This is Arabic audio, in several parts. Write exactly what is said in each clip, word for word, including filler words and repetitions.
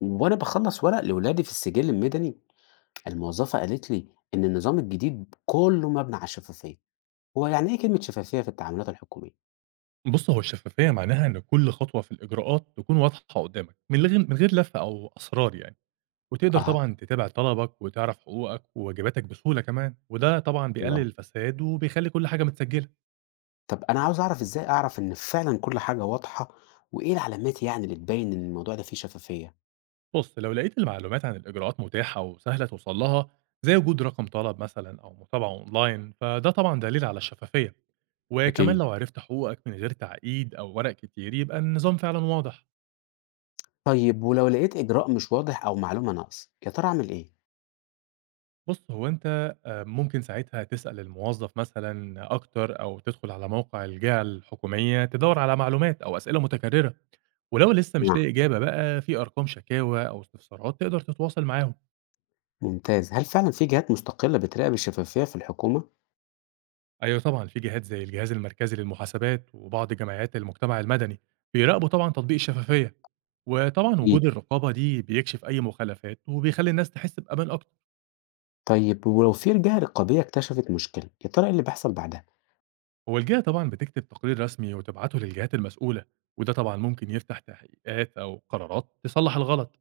وأنا باخلّص ورق لولادي في السجل المدني، الموظفة قالت لي إن النظام الجديد كُلّه مبني على الشفافية، هو يعني إيه كلمة شفافية في التعاملات الحكومية؟ بُص، هو الشفافية معناها إن كل خطوة في الإجراءات تكون واضحة قدّامك، من لغ من غير لَف أو أسرار يعني، وتقدر أها. طبعًا تتابع طلبك وتعرف حقوقك وواجباتك بسهولة كمان، وده طبعًا حلو بيقلل أوي. الفساد وبيخلّي كل حاجة متسجلة. طَب أنا عاوز أعرف إزاي أعرف إن فعلًا كل حاجة واضحة، وإيه العلامات يعني اللي تبيّن إن الموضوع ده فيه شفافية؟ بُص، لو لقيت المعلومات عن الإجراءات متاحة وسهلة توصل لها، زي وجود رقم طلب مثلًا أو متابعة online، فده طبعًا دليل على الشفافية. وكمان أكيد. لو عرفت حقوقك من غير تعقيد أو ورق كتير، يبقى النظام فعلًا واضح. طيب ولو لقيت إجراء مش واضح أو معلومة ناقصة، يا ترى أعمل إيه؟ بُص، هو أنت آآ ممكن ساعتها تسأل الموظف مثلًا أكتر أو تدخل على موقع الجهة الحكومية تدوّر على معلومات أو أسئلة متكررة، ولو لسه مش نعم. لاقي إجابة بقى في أرقام شكاوى أو استفسارات تقدر تتواصل معاهم. ممتاز. هل فعلًا في جهات مستقلة بتراقب الشفافية في الحكومة؟ أيوه طبعًا في جهات زي الجهاز المركزي للمحاسبات وبعض جمعيات المجتمع المدني بيراقبوا طبعًا تطبيق الشفافية، وطبعًا أكيد. وجود الرقابة دي بيكشف أي مخالفات وبيخلّي الناس تحس بأمان أكتر. طيب ولو في جهة رقابية اكتشفت مشكلة، يا ترى إيه اللي بيحصل بعدها؟ هو الجهة طبعًا بتكتب تقرير رسمي وتبعته للجهات المسؤولة، وده طبعًا ممكن يفتح تحقيقات أو قرارات تصلح الغلط.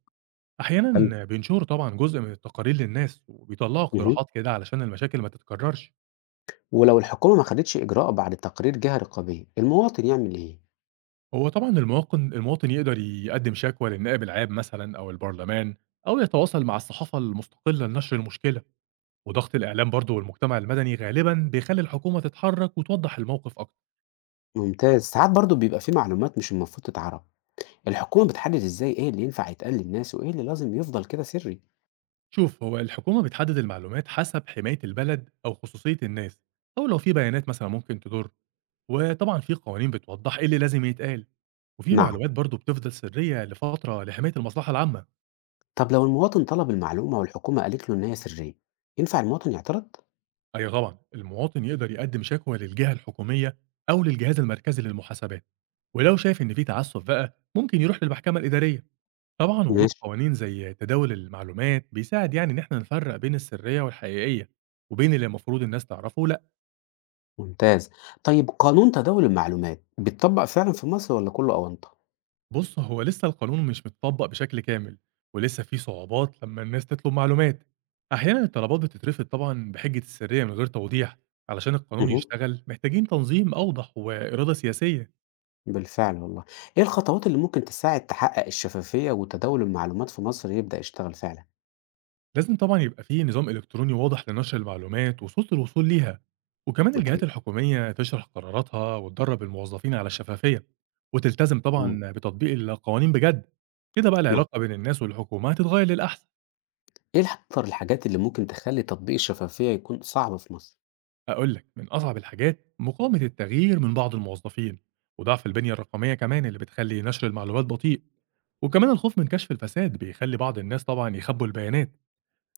حلو. أحيانًا بينشروا طبعًا جزء من التقارير للناس، وبيطلعوا اهم. اقتراحات كده علشان المشاكل ما تتكررش. ولو الحكومة ما خدتش إجراء بعد تقرير جهة رقابية المواطن يعمل إيه؟ هو طبعًا المواطن المواطن يقدر يقدم شكوى للنائب العام مثلًا أو البرلمان، أو يتواصل مع الصحافة المستقلة لنشر المشكلة، وضغط الإعلام برضه والمجتمع المدني غالبًا بيخلي الحكومة تتحرك وتوضح الموقف أكتر. ممتاز. ساعات برضو بيبقى في معلومات مش المفروض تتعرف، الحكومة بتحدد إزاي إيه اللي ينفع يتقال للناس وإيه اللي لازم يفضل كده سري؟ شوف، هو الحكومة بتحدد المعلومات حسب حماية البلد أو خصوصية الناس، أو لو في بيانات مثلا ممكن تضر. وطبعا في قوانين بتوضح إيه اللي لازم يتقال، وفي نعم. معلومات برضو بتفضل سرية لفترة لحماية المصلحة العامة. طب لو المواطن طلب المعلومة والحكومة قالت له إن هي سرية، ينفع المواطن يعترض؟ أي طبعا المواطن يقدر يقدم شكوى للجهة الحكومية أو للجهاز المركزي للمحاسبات، ولو شايف إن في تعسف بقى ممكن يروح للمحكمة الإدارية. طبعا وجود ماشي. قوانين زي تداول المعلومات بيساعد يعني إن إحنا نفرق بين السرية والحقيقية وبين اللي المفروض الناس تعرفه لا. ممتاز. طيب قانون تداول المعلومات بيتطبق فعلا في مصر ولا كله أونطة؟ بُص، هو لسه القانون مش متطبّق بشكل كامل، ولسه في صعوبات لمّا الناس تطلب معلومات. أحيانًا الطلبات بتترفض طبعًا بحجة السرية من غير توضيح، علشان القانون مه. يشتغل محتاجين تنظيم أوضح وإرادة سياسية. بالفعل والله. إيه الخطوات اللي ممكن تساعد تحقق الشفافية وتداول المعلومات في مصر يبدأ يشتغل فعلا؟ لازم طبعًا يبقى في نظام إلكتروني واضح لنشر المعلومات وصوت الوصول ليها، وكمان أكيد. الجهات الحكومية تشرح قراراتها وتدرب الموظفين على الشفافية، وتلتزم مم. طبعًا بتطبيق القوانين بجد. كده بقى نعم. العلاقة بين الناس والحكومة هتتغير للأحسن. إيه الح أكتر الحاجات اللي ممكن تخلّي تطبيق الشفافية يكون صعب في مصر؟ هاقول لك، من أصعب الحاجات مقاومة التغيير من بعض الموظفين، وضعف البنية الرقمية كمان اللي بتخلّي نشر المعلومات بطيء، وكمان الخوف من كشف الفساد بيخلّي بعض الناس طبعًا يخبّوا البيانات.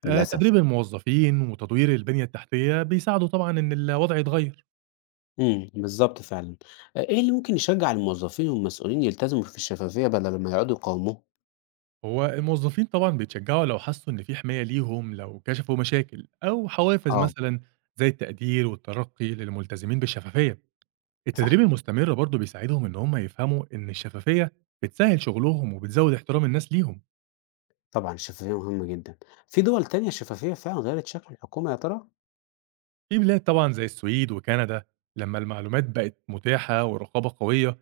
آآ للأسف؟ تدريب الموظفين وتدوير البنية التحتية بيساعدوا طبعًا إن الوضع يتغيّر. إمم، بالضبط فعلًا. أ إيه اللي ممكن يشجّع الموظفين والمسؤولين يلتزموا في الشفافية بدل ما يقعدوا يقاوموها؟ هو الموظفين طبعًا بيتشجعوا لو حسّوا إن في حماية ليهم لو كشفوا مشاكل، أو حوافز آه، مثلًا زي التقدير والترقي للملتزمين بالشفافية. التدريب صح. المستمر برضه بيساعدهم إن هم يفهموا إن الشفافية بتسهل شغلهم وبتزود احترام الناس ليهم. طبعًا الشفافية مهمة جدًا. في دول تانية الشفافية فعلًا غيّرت شكل الحكومة يا ترى؟ في بلاد طبعًا زي السويد وكندا، لما المعلومات بقت متاحة ورقابة قوية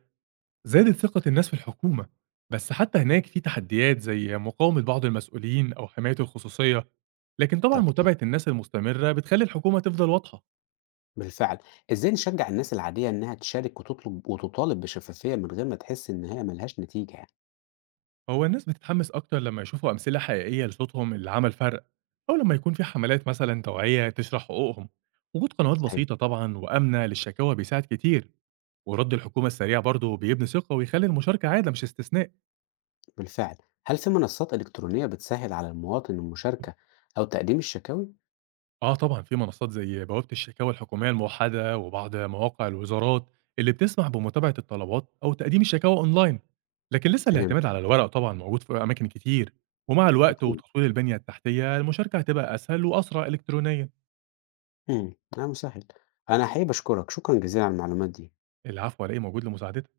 زادت ثقة الناس في الحكومة. بس حتى هناك في تحديات زي مقاومة بعض المسؤولين أو حماية الخصوصية. لكن طبعًا تأكيد، متابعة الناس المستمرة بتخلي الحكومة تفضل واضحة. بالفعل. إزاي نشجّع الناس العادية إنها تشارك وتطلب وتطالب بشفافية من غير ما تحس إن هي ما لهاش نتيجة يعني؟ هو الناس بتتحمس أكتر لما يشوفوا أمثلة حقيقية لصوتهم اللي عمل فرق، أو لما يكون في حملات مثلا توعية تشرح حقوقهم. وجود قنوات صحيح، بسيطة طبعا وآمنة للشكاوى بيساعد كتير، ورد الحكومة السريع برضه بيبني ثقة ويخلي المشاركة عادة مش استثناء. بالفعل. هل في منصات إلكترونية بتسهّل على المواطن المشاركة أو تقديم الشكاوي؟ آه طبعا في منصات زي بوابة الشكاوى الحكومية الموحدة وبعض مواقع الوزارات اللي بتسمح بمتابعة الطلبات أو تقديم الشكاوى أونلاين، لكن لسه فهمت. الاعتماد على الورق طبعا موجود في أماكن كتير. ومع الوقت أكيد، وتطوير البنية التحتية المشاركة هتبقى أسهل وأسرع إلكترونيا. إمم، نعم سهل. أنا حقيقي باشكرك، شكرًا جزيلًا على المعلومات دي. العفو، على إيه، موجود لمساعدتِك.